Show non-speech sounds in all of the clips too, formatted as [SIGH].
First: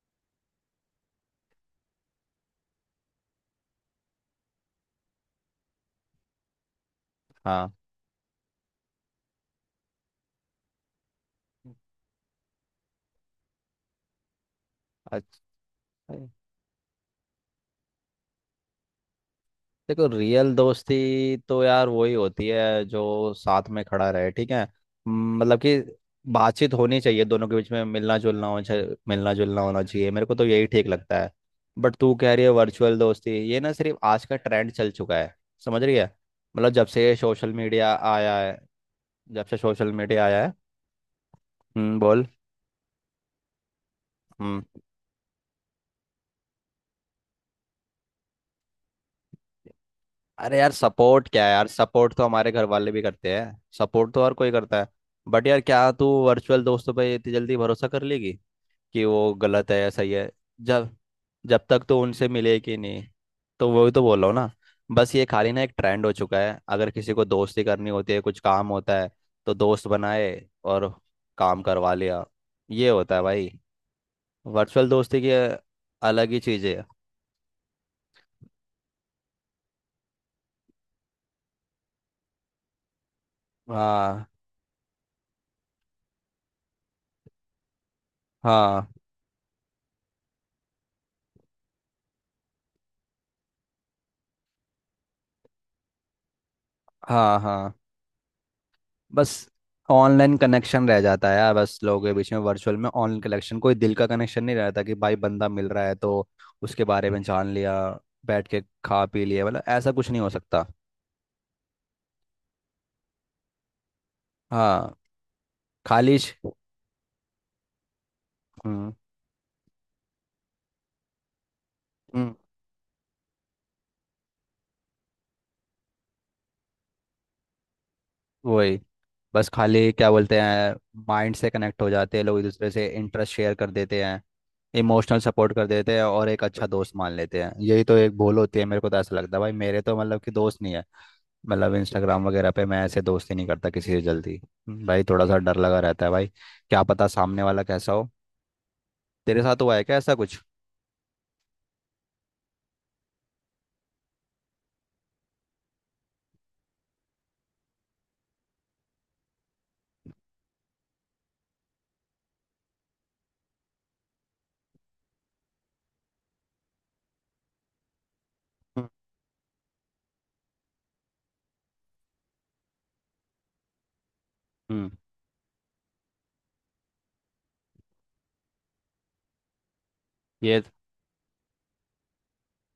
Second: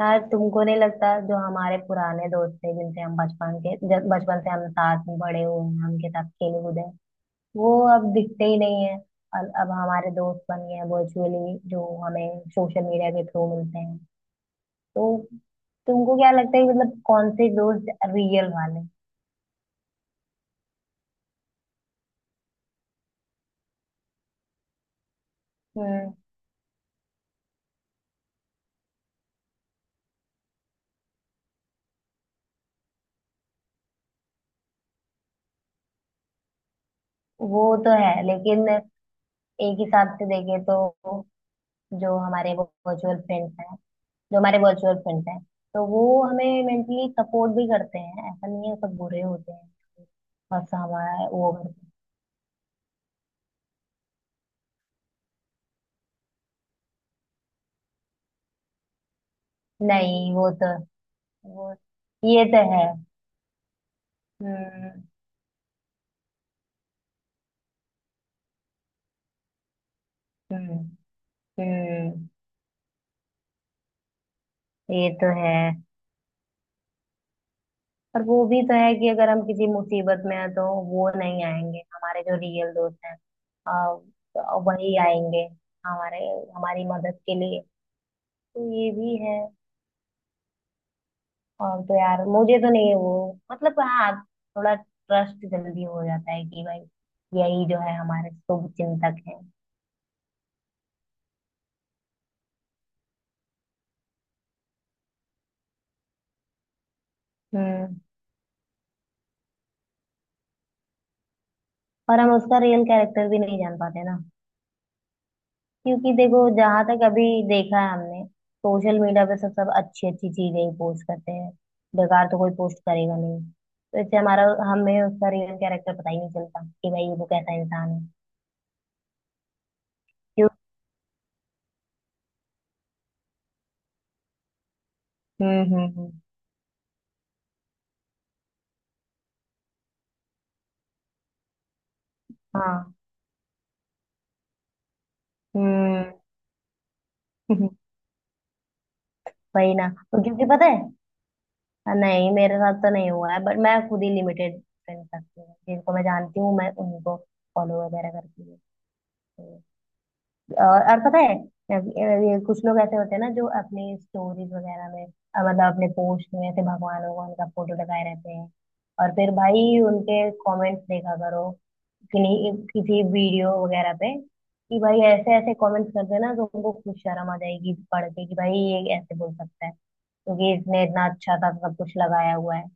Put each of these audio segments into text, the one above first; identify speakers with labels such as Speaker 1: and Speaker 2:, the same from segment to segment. Speaker 1: यार तुमको नहीं लगता जो हमारे पुराने दोस्त थे जिनसे हम बचपन के जब बचपन से हम साथ में बड़े हुए हैं उनके साथ खेले कूदे हैं, वो
Speaker 2: हाँ।
Speaker 1: अब दिखते ही नहीं है। और अब हमारे दोस्त बन गए हैं वर्चुअली जो हमें सोशल मीडिया के थ्रू मिलते हैं, तो
Speaker 2: अच्छा।
Speaker 1: तुमको क्या लगता है कि मतलब कौन से दोस्त रियल वाले?
Speaker 2: देखो, रियल दोस्ती तो यार वही होती है जो साथ में खड़ा रहे, ठीक है। मतलब कि
Speaker 1: हम्म।
Speaker 2: बातचीत होनी चाहिए, दोनों के बीच में मिलना जुलना होना चाहिए। मेरे को तो यही ठीक लगता है। बट तू कह रही है वर्चुअल दोस्ती, ये ना सिर्फ आज का ट्रेंड चल चुका है। समझ रही है? मतलब जब से सोशल
Speaker 1: वो तो
Speaker 2: मीडिया
Speaker 1: है
Speaker 2: आया है,
Speaker 1: लेकिन
Speaker 2: जब से
Speaker 1: एक
Speaker 2: सोशल
Speaker 1: हिसाब
Speaker 2: मीडिया
Speaker 1: से
Speaker 2: आया है।
Speaker 1: देखे तो
Speaker 2: हम्म,
Speaker 1: जो
Speaker 2: बोल।
Speaker 1: हमारे वो वर्चुअल फ्रेंड्स हैं, जो हमारे
Speaker 2: हम्म।
Speaker 1: वर्चुअल फ्रेंड्स हैं, तो वो हमें मेंटली सपोर्ट भी करते हैं, ऐसा नहीं है सब बुरे होते हैं।
Speaker 2: अरे
Speaker 1: बस
Speaker 2: यार
Speaker 1: हमारा
Speaker 2: सपोर्ट क्या है
Speaker 1: वो
Speaker 2: यार,
Speaker 1: करते
Speaker 2: सपोर्ट तो हमारे घर वाले भी करते हैं, सपोर्ट तो हर कोई करता है। बट यार क्या तू वर्चुअल दोस्तों पे इतनी जल्दी भरोसा कर लेगी कि वो गलत है
Speaker 1: हैं।
Speaker 2: या सही है?
Speaker 1: नहीं वो तो
Speaker 2: जब जब
Speaker 1: वो
Speaker 2: तक तो उनसे
Speaker 1: ये तो
Speaker 2: मिले कि
Speaker 1: है।
Speaker 2: नहीं। तो वही तो बोल रहा हूँ ना।
Speaker 1: हम्म
Speaker 2: बस ये खाली ना एक ट्रेंड हो चुका है, अगर किसी को दोस्ती करनी होती है कुछ काम होता है तो दोस्त बनाए
Speaker 1: हम्म
Speaker 2: और काम करवा लिया।
Speaker 1: हम्म।
Speaker 2: ये होता है भाई वर्चुअल
Speaker 1: ये
Speaker 2: दोस्ती की,
Speaker 1: तो है।
Speaker 2: अलग ही चीज़ है।
Speaker 1: पर वो भी तो है कि अगर हम किसी मुसीबत में हैं तो वो नहीं आएंगे हमारे जो रियल दोस्त हैं। आ,
Speaker 2: हाँ,
Speaker 1: वही आएंगे हमारे हमारी मदद के लिए। तो
Speaker 2: हाँ,
Speaker 1: ये भी है। और तो यार मुझे तो नहीं है वो मतलब हाँ थोड़ा ट्रस्ट जल्दी हो जाता है कि भाई
Speaker 2: हाँ,
Speaker 1: यही
Speaker 2: हाँ।
Speaker 1: जो है हमारे शुभ चिंतक
Speaker 2: बस
Speaker 1: है।
Speaker 2: ऑनलाइन कनेक्शन रह जाता है यार, बस लोगों के बीच में वर्चुअल में ऑनलाइन कनेक्शन, कोई दिल का कनेक्शन नहीं रहता कि भाई बंदा मिल रहा है तो उसके बारे में जान लिया,
Speaker 1: हम्म।
Speaker 2: बैठ के खा पी लिया, मतलब ऐसा कुछ नहीं हो सकता।
Speaker 1: और हम उसका रियल कैरेक्टर भी नहीं जान पाते ना
Speaker 2: हाँ।
Speaker 1: क्योंकि
Speaker 2: खाली
Speaker 1: देखो
Speaker 2: श-
Speaker 1: जहां तक अभी देखा है हमने
Speaker 2: हम्म।
Speaker 1: सोशल मीडिया पे सब सब अच्छी अच्छी चीजें ही पोस्ट करते हैं। बेकार
Speaker 2: हम्म,
Speaker 1: तो कोई पोस्ट करेगा नहीं तो इससे हमारा हमें उसका रियल कैरेक्टर पता ही नहीं चलता कि भाई वो कैसा इंसान है।
Speaker 2: वही, बस खाली क्या बोलते
Speaker 1: क्यों।
Speaker 2: हैं, माइंड से कनेक्ट हो जाते हैं लोग, एक दूसरे से इंटरेस्ट शेयर कर देते हैं, इमोशनल सपोर्ट कर
Speaker 1: हम्म
Speaker 2: देते हैं
Speaker 1: हम्म
Speaker 2: और एक अच्छा दोस्त मान लेते हैं। यही तो एक भूल होती है। मेरे को तो ऐसा लगता है भाई, मेरे तो मतलब कि दोस्त नहीं है, मतलब इंस्टाग्राम वगैरह पे मैं
Speaker 1: हाँ
Speaker 2: ऐसे दोस्ती नहीं करता किसी से जल्दी। भाई थोड़ा सा डर लगा रहता है
Speaker 1: हाँ
Speaker 2: भाई, क्या पता सामने वाला
Speaker 1: हम्म,
Speaker 2: कैसा हो।
Speaker 1: [LAUGHS]
Speaker 2: तेरे साथ
Speaker 1: वही
Speaker 2: हुआ है
Speaker 1: ना
Speaker 2: क्या ऐसा
Speaker 1: तो
Speaker 2: कुछ?
Speaker 1: क्योंकि पता है। नहीं मेरे साथ तो नहीं हुआ है बट मैं खुद ही लिमिटेड फ्रेंड रखती हूँ जिनको मैं जानती हूँ मैं उनको फॉलो वगैरह करती हूँ। तो- और पता है ये कुछ लोग ऐसे होते हैं ना जो अपनी स्टोरीज वगैरह में मतलब अपने पोस्ट में ऐसे भगवान भगवान का फोटो लगाए रहते हैं। और फिर भाई उनके कमेंट्स देखा करो किन्हीं किसी वीडियो वगैरह पे कि
Speaker 2: हम्म
Speaker 1: भाई ऐसे ऐसे कमेंट्स करते हैं ना तो उनको कुछ शर्म आ जाएगी पढ़ के कि भाई ये ऐसे बोल सकता है क्योंकि
Speaker 2: ये
Speaker 1: इसने इतना अच्छा सा सब कुछ लगाया हुआ है।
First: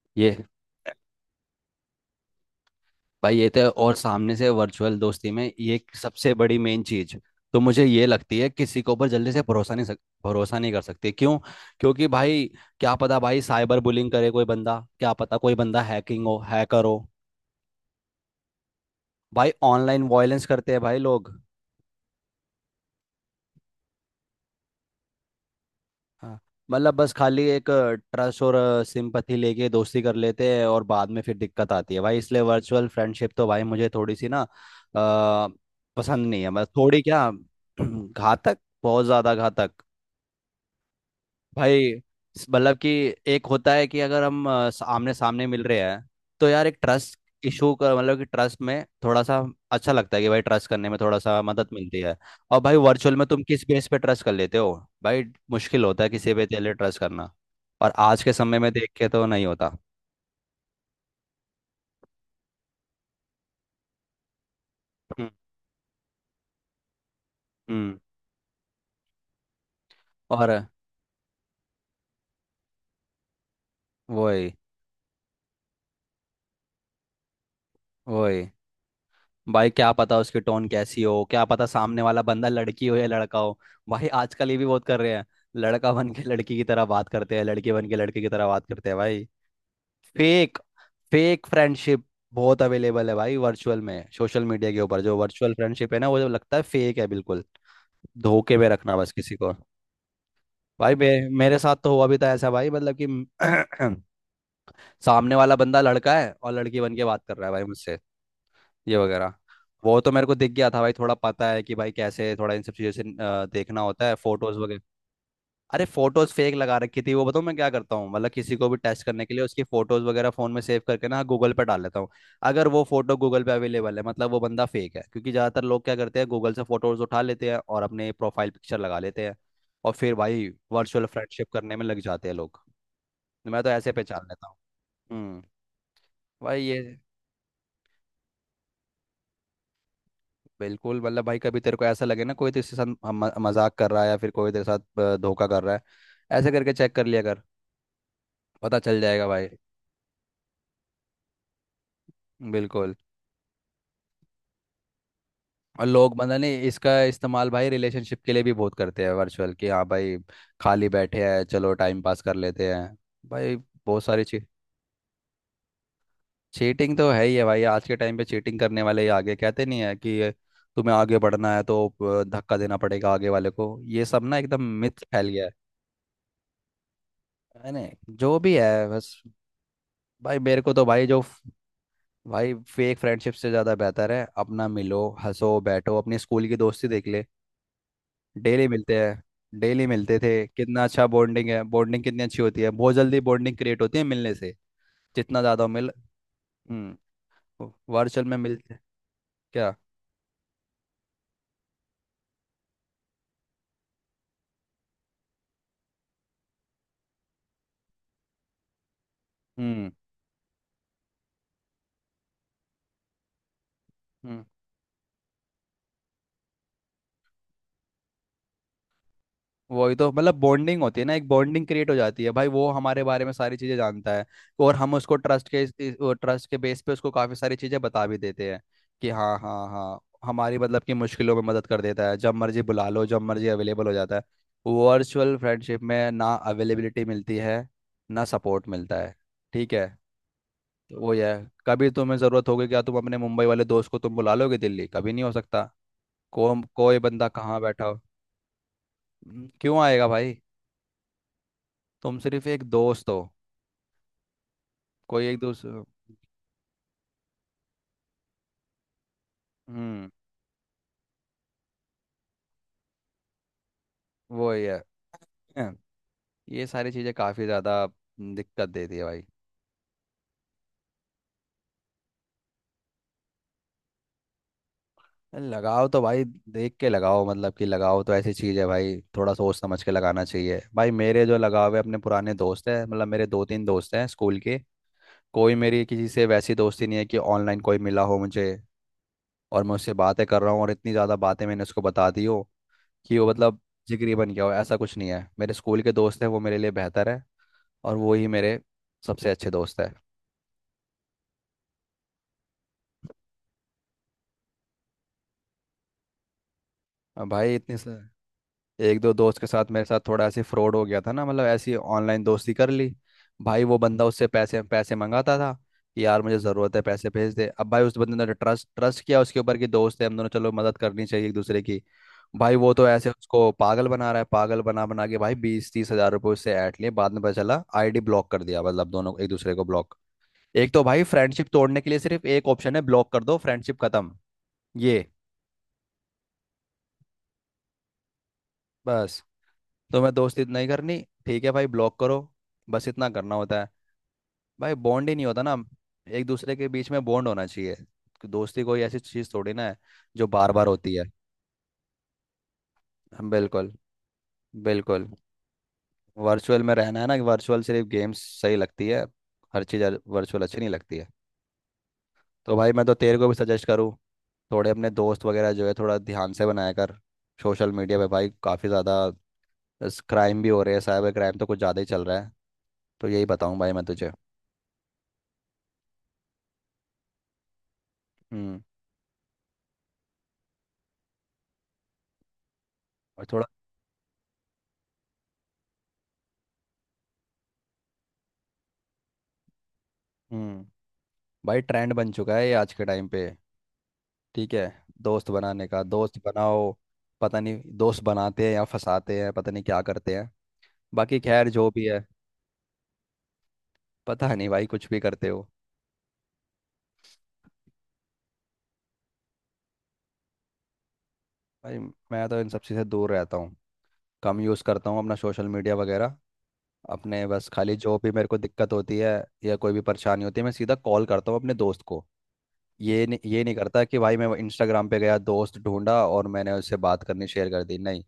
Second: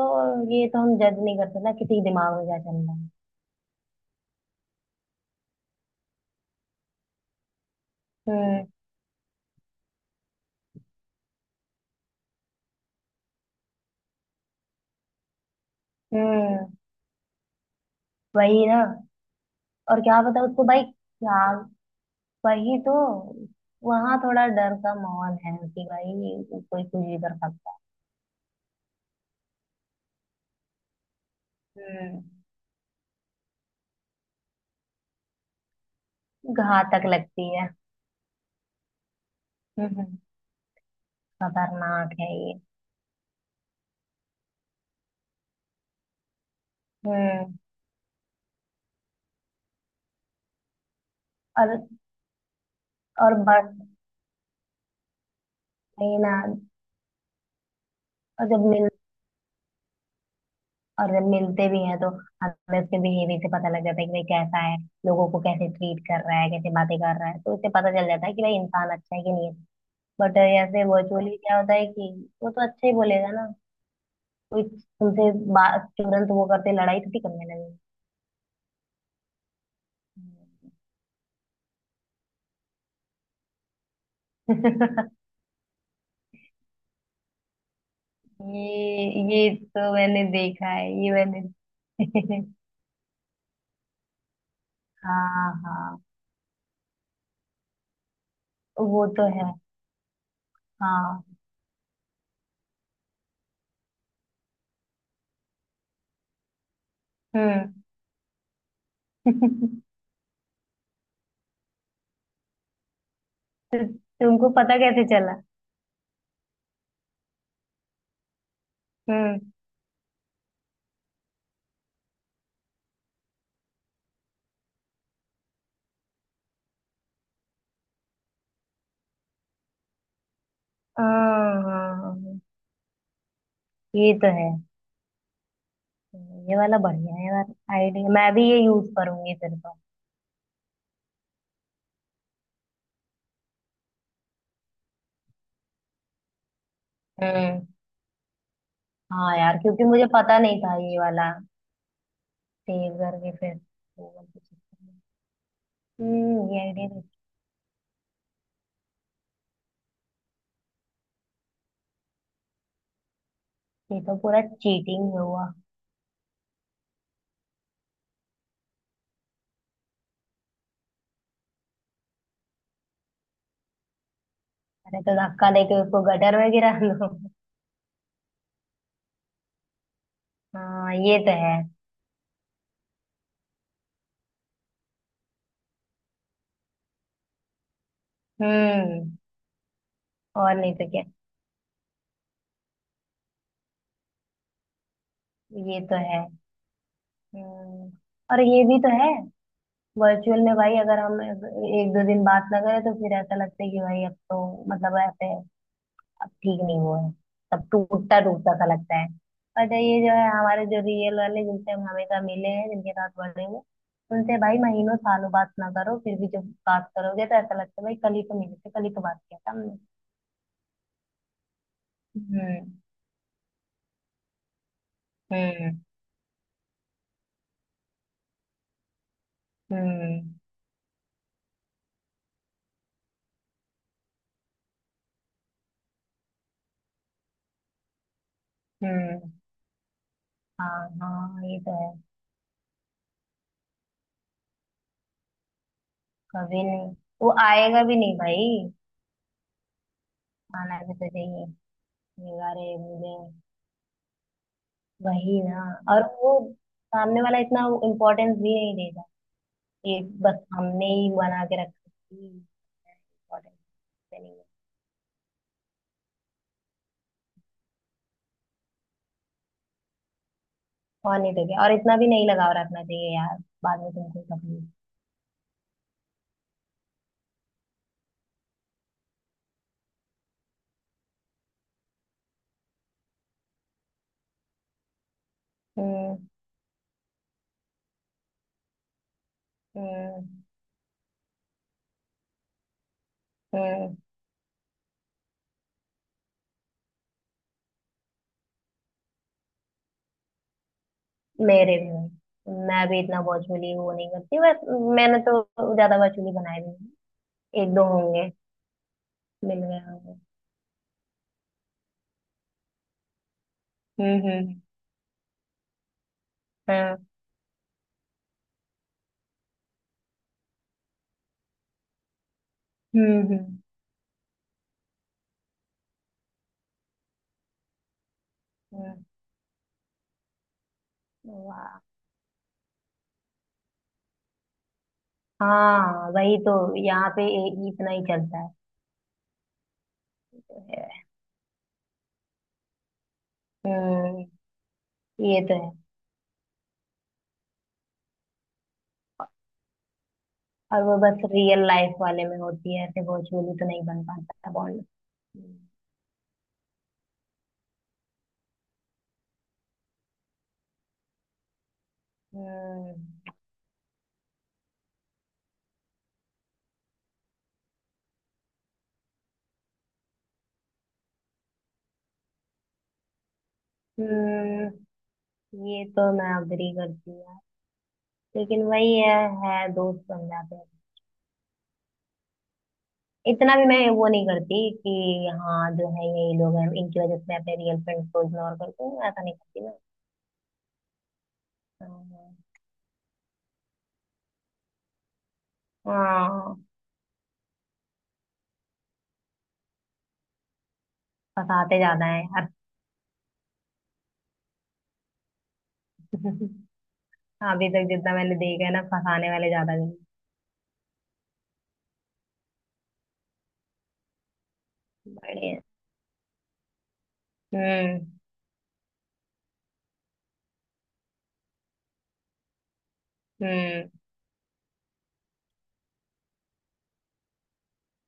Speaker 1: तो
Speaker 2: ये
Speaker 1: ये तो हम जज नहीं कर सकते ना किसी के दिमाग में क्या चल रहा है।
Speaker 2: भाई, ये तो और सामने से वर्चुअल दोस्ती में ये सबसे बड़ी मेन चीज तो मुझे ये लगती है,
Speaker 1: हम्म
Speaker 2: किसी के ऊपर जल्दी से भरोसा नहीं सक भरोसा नहीं कर सकते। क्यों? क्योंकि भाई, क्या पता भाई साइबर बुलिंग करे कोई बंदा, क्या पता कोई बंदा हैकिंग हो,
Speaker 1: हम्म
Speaker 2: हैकर हो।
Speaker 1: वही ना।
Speaker 2: भाई
Speaker 1: और
Speaker 2: ऑनलाइन
Speaker 1: क्या पता
Speaker 2: वायलेंस
Speaker 1: उसको
Speaker 2: करते हैं
Speaker 1: भाई
Speaker 2: भाई लोग।
Speaker 1: क्या वही तो वहां थोड़ा डर का माहौल है कि भाई
Speaker 2: हाँ।
Speaker 1: कोई
Speaker 2: मतलब
Speaker 1: कुछ
Speaker 2: बस
Speaker 1: भी कर
Speaker 2: खाली एक
Speaker 1: सकता है।
Speaker 2: ट्रस्ट और सिंपथी लेके दोस्ती कर लेते हैं और बाद में फिर दिक्कत आती है भाई,
Speaker 1: हम्म।
Speaker 2: इसलिए वर्चुअल फ्रेंडशिप तो भाई मुझे थोड़ी सी ना पसंद नहीं है, मतलब थोड़ी
Speaker 1: घातक
Speaker 2: क्या
Speaker 1: लगती है।
Speaker 2: [CLEARS THROAT] घातक, बहुत ज्यादा घातक।
Speaker 1: हम्म।
Speaker 2: भाई
Speaker 1: खतरनाक है ये।
Speaker 2: मतलब कि एक होता है कि अगर हम आमने सामने मिल रहे हैं तो यार एक ट्रस्ट
Speaker 1: हम्म।
Speaker 2: इशू का मतलब कि ट्रस्ट में थोड़ा सा अच्छा लगता है कि भाई ट्रस्ट करने में थोड़ा सा मदद
Speaker 1: और
Speaker 2: मिलती है। और भाई वर्चुअल में
Speaker 1: और
Speaker 2: तुम किस
Speaker 1: बस
Speaker 2: बेस पे ट्रस्ट कर लेते हो भाई? मुश्किल होता है
Speaker 1: नहीं ना
Speaker 2: किसी पे तेरे ट्रस्ट करना, और आज के
Speaker 1: और
Speaker 2: समय
Speaker 1: जब
Speaker 2: में
Speaker 1: मिल
Speaker 2: देख के तो नहीं होता।
Speaker 1: और जब मिलते भी हैं तो हमें उसके बिहेवियर से पता लग जाता है कि भाई कैसा है। लोगों
Speaker 2: हम्म।
Speaker 1: को कैसे ट्रीट कर रहा है कैसे बातें कर रहा है तो इससे पता
Speaker 2: हम्म,
Speaker 1: चल जाता है कि भाई इंसान अच्छा है कि नहीं है। बट
Speaker 2: और
Speaker 1: ऐसे वर्चुअली क्या होता है कि वो तो अच्छा ही बोलेगा ना।
Speaker 2: वही
Speaker 1: कोई तुमसे बात तुरंत वो करते लड़ाई थोड़ी करने लगे।
Speaker 2: वही भाई, क्या पता उसकी टोन कैसी हो, क्या पता सामने वाला बंदा लड़की हो या लड़का हो। भाई आजकल ये भी बहुत कर रहे हैं, लड़का बन के लड़की की तरह बात करते हैं, लड़की बन के लड़के की
Speaker 1: [LAUGHS]
Speaker 2: तरह बात करते हैं भाई।
Speaker 1: ये तो मैंने
Speaker 2: फेक
Speaker 1: देखा है ये
Speaker 2: फेक फ्रेंडशिप
Speaker 1: मैंने
Speaker 2: बहुत
Speaker 1: [LAUGHS]
Speaker 2: अवेलेबल है भाई, वर्चुअल में सोशल मीडिया के ऊपर जो
Speaker 1: हाँ
Speaker 2: वर्चुअल फ्रेंडशिप
Speaker 1: हाँ
Speaker 2: है ना वो जब लगता है फेक है बिल्कुल। धोखे में रखना
Speaker 1: वो
Speaker 2: बस
Speaker 1: तो
Speaker 2: किसी
Speaker 1: है।
Speaker 2: को। भाई
Speaker 1: हाँ
Speaker 2: मेरे साथ तो हुआ भी था ऐसा भाई, मतलब कि [CLEARS THROAT] सामने वाला बंदा लड़का है और लड़की बन के बात कर रहा है भाई
Speaker 1: हम्म
Speaker 2: मुझसे, ये वगैरह।
Speaker 1: [LAUGHS]
Speaker 2: वो तो मेरे को दिख गया था भाई, थोड़ा पता है कि भाई कैसे, थोड़ा इन सब चीज़ों से देखना
Speaker 1: तो
Speaker 2: होता है
Speaker 1: तुमको
Speaker 2: फोटोज
Speaker 1: पता
Speaker 2: वगैरह।
Speaker 1: कैसे चला?
Speaker 2: अरे फोटोज फेक लगा रखी थी। वो बताऊँ मैं क्या करता हूँ? मतलब किसी को भी टेस्ट करने के
Speaker 1: हम्म
Speaker 2: लिए उसकी फोटोज वगैरह फोन में सेव करके ना गूगल पे डाल लेता हूँ, अगर वो फोटो गूगल पे अवेलेबल है मतलब वो बंदा फेक है, क्योंकि ज्यादातर लोग क्या करते हैं, गूगल से फोटोज उठा लेते हैं और अपने प्रोफाइल पिक्चर लगा लेते हैं, और फिर भाई वर्चुअल फ्रेंडशिप करने में लग जाते
Speaker 1: हाँ
Speaker 2: हैं लोग। मैं तो ऐसे
Speaker 1: ये
Speaker 2: पहचान
Speaker 1: तो
Speaker 2: लेता
Speaker 1: है।
Speaker 2: हूँ। हम्म।
Speaker 1: ये
Speaker 2: भाई
Speaker 1: वाला
Speaker 2: ये
Speaker 1: बढ़िया है यार। आइडिया मैं भी ये यूज करूंगी फिर तो।
Speaker 2: बिल्कुल, मतलब भाई कभी तेरे को ऐसा लगे ना कोई तेरे साथ मजाक कर रहा है या फिर कोई तेरे साथ धोखा कर रहा है, ऐसे करके चेक कर लिया कर,
Speaker 1: हम्म
Speaker 2: पता चल जाएगा
Speaker 1: हाँ
Speaker 2: भाई।
Speaker 1: यार क्योंकि मुझे पता नहीं था ये वाला सेव
Speaker 2: बिल्कुल।
Speaker 1: करके फिर गूगल पे check करना।
Speaker 2: और लोग मतलब
Speaker 1: ये
Speaker 2: नहीं, इसका
Speaker 1: आइडिया
Speaker 2: इस्तेमाल भाई रिलेशनशिप के लिए भी बहुत करते हैं वर्चुअल, कि हाँ भाई खाली बैठे हैं चलो टाइम पास कर लेते हैं। भाई
Speaker 1: ये
Speaker 2: बहुत
Speaker 1: तो
Speaker 2: सारी
Speaker 1: पूरा
Speaker 2: चीज,
Speaker 1: चीटिंग हुआ।
Speaker 2: चीटिंग तो है ही है भाई, आज के टाइम पे चीटिंग करने वाले ही आगे कहते नहीं है कि तुम्हें आगे बढ़ना है तो धक्का देना पड़ेगा आगे वाले को, ये सब ना एकदम
Speaker 1: अरे
Speaker 2: मिथ
Speaker 1: तो
Speaker 2: फैल गया है
Speaker 1: धक्का देके उसको गटर में गिरा [LAUGHS] दो।
Speaker 2: है नहीं जो भी है बस। भाई मेरे को तो
Speaker 1: हाँ
Speaker 2: भाई
Speaker 1: ये
Speaker 2: जो,
Speaker 1: तो है।
Speaker 2: भाई फेक फ्रेंडशिप से ज़्यादा बेहतर है अपना मिलो, हंसो, बैठो। अपनी स्कूल की दोस्ती देख ले, डेली मिलते
Speaker 1: हम्म
Speaker 2: हैं, डेली मिलते थे,
Speaker 1: और नहीं
Speaker 2: कितना
Speaker 1: तो क्या।
Speaker 2: अच्छा बॉन्डिंग है, बॉन्डिंग कितनी अच्छी होती है, बहुत जल्दी बॉन्डिंग क्रिएट होती है मिलने से। जितना ज़्यादा
Speaker 1: ये
Speaker 2: मिल।
Speaker 1: तो है।
Speaker 2: हम्म।
Speaker 1: हम्म।
Speaker 2: वर्चुअल में
Speaker 1: और ये
Speaker 2: मिलते
Speaker 1: भी तो है।
Speaker 2: क्या।
Speaker 1: वर्चुअल में भाई अगर हम एक दो दिन बात ना करें तो फिर ऐसा लगता है कि भाई अब तो मतलब ऐसे अब ठीक नहीं हुआ है सब टूटता टूटता सा लगता है। और
Speaker 2: हम्म।
Speaker 1: ये जो है हमारे जो रियल वाले जिनसे हम हमेशा मिले हैं जिनके साथ बढ़े हैं उनसे
Speaker 2: हम्म।
Speaker 1: भाई महीनों सालों बात ना करो फिर भी जब बात करोगे तो ऐसा लगता है भाई कल ही तो मिले थे कल ही तो बात किया था हमने।
Speaker 2: वही तो, मतलब बॉन्डिंग होती है ना, एक बॉन्डिंग क्रिएट हो जाती है भाई, वो
Speaker 1: हम्म
Speaker 2: हमारे बारे में सारी चीजें जानता है और हम उसको
Speaker 1: हम्म
Speaker 2: ट्रस्ट के बेस पे उसको काफी सारी चीजें बता भी देते हैं कि हाँ, हाँ, हाँ।
Speaker 1: हम्म
Speaker 2: हमारी मतलब कि मुश्किलों में मदद कर देता है, जब मर्जी बुला लो, जब मर्जी अवेलेबल हो जाता है। वर्चुअल फ्रेंडशिप में ना अवेलेबिलिटी मिलती है ना सपोर्ट मिलता है,
Speaker 1: हम्म
Speaker 2: ठीक है।
Speaker 1: हाँ
Speaker 2: तो वो ये
Speaker 1: हाँ
Speaker 2: है,
Speaker 1: ये तो
Speaker 2: कभी
Speaker 1: है।
Speaker 2: तुम्हें ज़रूरत होगी क्या तुम अपने मुंबई वाले दोस्त को तुम बुला लोगे दिल्ली? कभी नहीं हो सकता, को
Speaker 1: कभी नहीं।
Speaker 2: कोई बंदा
Speaker 1: वो
Speaker 2: कहाँ
Speaker 1: आएगा
Speaker 2: बैठा
Speaker 1: भी
Speaker 2: हो।
Speaker 1: नहीं भाई।
Speaker 2: क्यों आएगा भाई?
Speaker 1: आना भी तो चाहिए।
Speaker 2: तुम सिर्फ एक
Speaker 1: अरे
Speaker 2: दोस्त
Speaker 1: मुझे
Speaker 2: हो, कोई एक
Speaker 1: वही ना।
Speaker 2: दूसरे।
Speaker 1: और वो सामने वाला इतना इम्पोर्टेंस भी नहीं देता। ये
Speaker 2: हम्म।
Speaker 1: बस हमने ही बना के रखा है कि इम्पोर्टेंस नहीं है।
Speaker 2: वो ही है। हैं, ये सारी चीज़ें काफ़ी ज़्यादा दिक्कत देती है भाई।
Speaker 1: और नहीं तो क्या और इतना भी नहीं लगाव रखना चाहिए यार। बाद में तुमको तकलीफ।
Speaker 2: लगाओ तो भाई देख के लगाओ, मतलब कि लगाओ तो ऐसी चीज़ है भाई, थोड़ा सोच समझ के लगाना चाहिए भाई। मेरे जो लगाव है अपने पुराने दोस्त हैं, मतलब मेरे दो तीन दोस्त हैं स्कूल के, कोई मेरी किसी से
Speaker 1: हम्म
Speaker 2: वैसी दोस्ती नहीं है कि ऑनलाइन कोई मिला हो मुझे और मैं उससे बातें
Speaker 1: हम्म
Speaker 2: कर रहा हूँ और इतनी ज़्यादा बातें मैंने उसको बता दी हो कि वो मतलब
Speaker 1: हम्म।
Speaker 2: जिगरी बन गया हो, ऐसा कुछ नहीं है। मेरे स्कूल के दोस्त हैं वो मेरे लिए बेहतर है, और वो ही मेरे सबसे अच्छे दोस्त है।
Speaker 1: मेरे भी वही। मैं भी इतना बॉचूली वो नहीं करती बस मैंने तो ज्यादा बॉचूली बनाए भी
Speaker 2: अब भाई
Speaker 1: नहीं। एक
Speaker 2: इतने
Speaker 1: दो
Speaker 2: से
Speaker 1: होंगे
Speaker 2: एक दो दोस्त के
Speaker 1: मिल
Speaker 2: साथ,
Speaker 1: गए
Speaker 2: मेरे साथ
Speaker 1: होंगे।
Speaker 2: थोड़ा ऐसे फ्रॉड हो गया था ना, मतलब ऐसी ऑनलाइन दोस्ती कर ली भाई, वो बंदा
Speaker 1: हम्म
Speaker 2: उससे
Speaker 1: हम्म
Speaker 2: पैसे पैसे मंगाता था कि यार मुझे ज़रूरत है,
Speaker 1: हाँ
Speaker 2: पैसे भेज दे। अब भाई उस बंदे ने ट्रस्ट ट्रस्ट किया उसके ऊपर कि दोस्त है हम दोनों, चलो मदद करनी चाहिए एक दूसरे की, भाई वो तो ऐसे
Speaker 1: हम्म हम्म
Speaker 2: उसको पागल बना रहा है, पागल बना बना के भाई 20-30 हजार रुपये उससे ऐट लिए, बाद में पता चला आईडी ब्लॉक कर दिया, मतलब
Speaker 1: हम्म,
Speaker 2: दोनों एक दूसरे को ब्लॉक। एक तो भाई फ्रेंडशिप
Speaker 1: वाह।
Speaker 2: तोड़ने के लिए सिर्फ एक ऑप्शन है, ब्लॉक कर दो, फ्रेंडशिप खत्म। ये
Speaker 1: हाँ वही तो। यहाँ पे इतना ही चलता है।
Speaker 2: बस, तुम्हें दोस्ती नहीं करनी,
Speaker 1: है।
Speaker 2: ठीक है भाई ब्लॉक करो, बस इतना करना होता है
Speaker 1: हम्म।
Speaker 2: भाई। बॉन्ड ही नहीं
Speaker 1: ये
Speaker 2: होता ना,
Speaker 1: तो है।
Speaker 2: एक दूसरे के बीच में बॉन्ड होना चाहिए। दोस्ती कोई ऐसी चीज थोड़ी ना है जो बार बार
Speaker 1: और
Speaker 2: होती
Speaker 1: वो
Speaker 2: है।
Speaker 1: बस रियल लाइफ वाले में होती है ऐसे भोजपुरी तो
Speaker 2: बिल्कुल,
Speaker 1: नहीं बन पाता बॉन्ड।
Speaker 2: बिल्कुल। वर्चुअल में रहना है ना, वर्चुअल सिर्फ गेम्स सही लगती है, हर चीज़ वर्चुअल अच्छी नहीं लगती है। तो भाई मैं तो तेरे को
Speaker 1: हम्म
Speaker 2: भी सजेस्ट करूँ, थोड़े अपने दोस्त वगैरह जो है थोड़ा ध्यान से बनाया कर, सोशल मीडिया पे भाई काफ़ी ज़्यादा बस क्राइम भी हो रहे हैं, साइबर क्राइम तो कुछ ज़्यादा ही चल रहा है, तो यही बताऊँ भाई मैं तुझे।
Speaker 1: हम्म, ये तो मैं अग्री करती हूँ यार।
Speaker 2: हम्म
Speaker 1: लेकिन वही है दोस्त बन जाते हैं।
Speaker 2: और थोड़ा।
Speaker 1: इतना भी मैं वो नहीं करती कि हाँ जो है यही लोग हैं इनकी वजह से मैं अपने रियल फ्रेंड्स को इग्नोर करती हूँ ऐसा नहीं करती मैं।
Speaker 2: हम्म भाई ट्रेंड बन चुका है ये आज के टाइम पे, ठीक है, दोस्त बनाने का, दोस्त
Speaker 1: हाँ
Speaker 2: बनाओ, पता नहीं दोस्त बनाते हैं या फंसाते हैं, पता नहीं क्या करते हैं, बाकी खैर जो
Speaker 1: फंसाते
Speaker 2: भी है।
Speaker 1: ज्यादा है यार।
Speaker 2: पता नहीं भाई कुछ भी करते हो।
Speaker 1: [LAUGHS] अभी तक जितना मैंने देखा है ना फंसाने वाले ज्यादा हैं।
Speaker 2: भाई मैं तो इन सब चीज़ से दूर रहता हूँ, कम यूज़ करता हूँ अपना
Speaker 1: बड़े
Speaker 2: सोशल
Speaker 1: हैं
Speaker 2: मीडिया वगैरह, अपने बस खाली जो
Speaker 1: हम्म
Speaker 2: भी मेरे को दिक्कत होती है या कोई भी परेशानी होती है मैं सीधा कॉल करता हूँ अपने दोस्त को। ये नहीं करता
Speaker 1: हम्म
Speaker 2: कि भाई मैं इंस्टाग्राम पे गया, दोस्त ढूंढा और मैंने उससे बात करनी शेयर कर दी, नहीं,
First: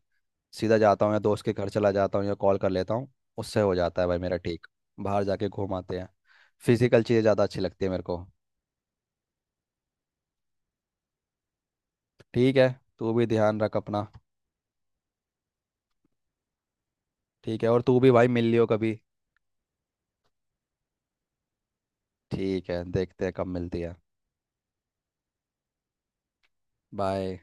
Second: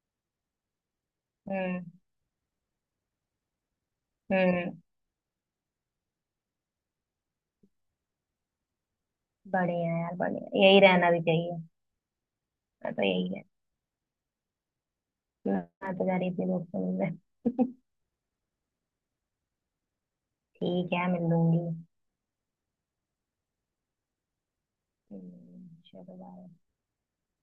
Speaker 2: सीधा जाता हूँ या दोस्त के घर
Speaker 1: हम्म
Speaker 2: चला जाता हूँ या कॉल कर लेता हूँ, उससे हो जाता है भाई मेरा ठीक,
Speaker 1: हम्म।
Speaker 2: बाहर जाके घूम आते हैं। फिजिकल चीज़ें ज़्यादा अच्छी लगती है मेरे को।
Speaker 1: बढ़िया यार बढ़िया यही रहना भी चाहिए।
Speaker 2: ठीक है।
Speaker 1: मैं तो
Speaker 2: तू भी
Speaker 1: यही है।
Speaker 2: ध्यान रख अपना।
Speaker 1: मैं तो जा रही थी दोस्तों मिलने।
Speaker 2: ठीक है,
Speaker 1: [LAUGHS]
Speaker 2: और तू भी भाई मिल लियो कभी।
Speaker 1: ठीक है मिल लूंगी।
Speaker 2: ठीक है, देखते हैं कब मिलती है।
Speaker 1: चलो बाय।
Speaker 2: बाय।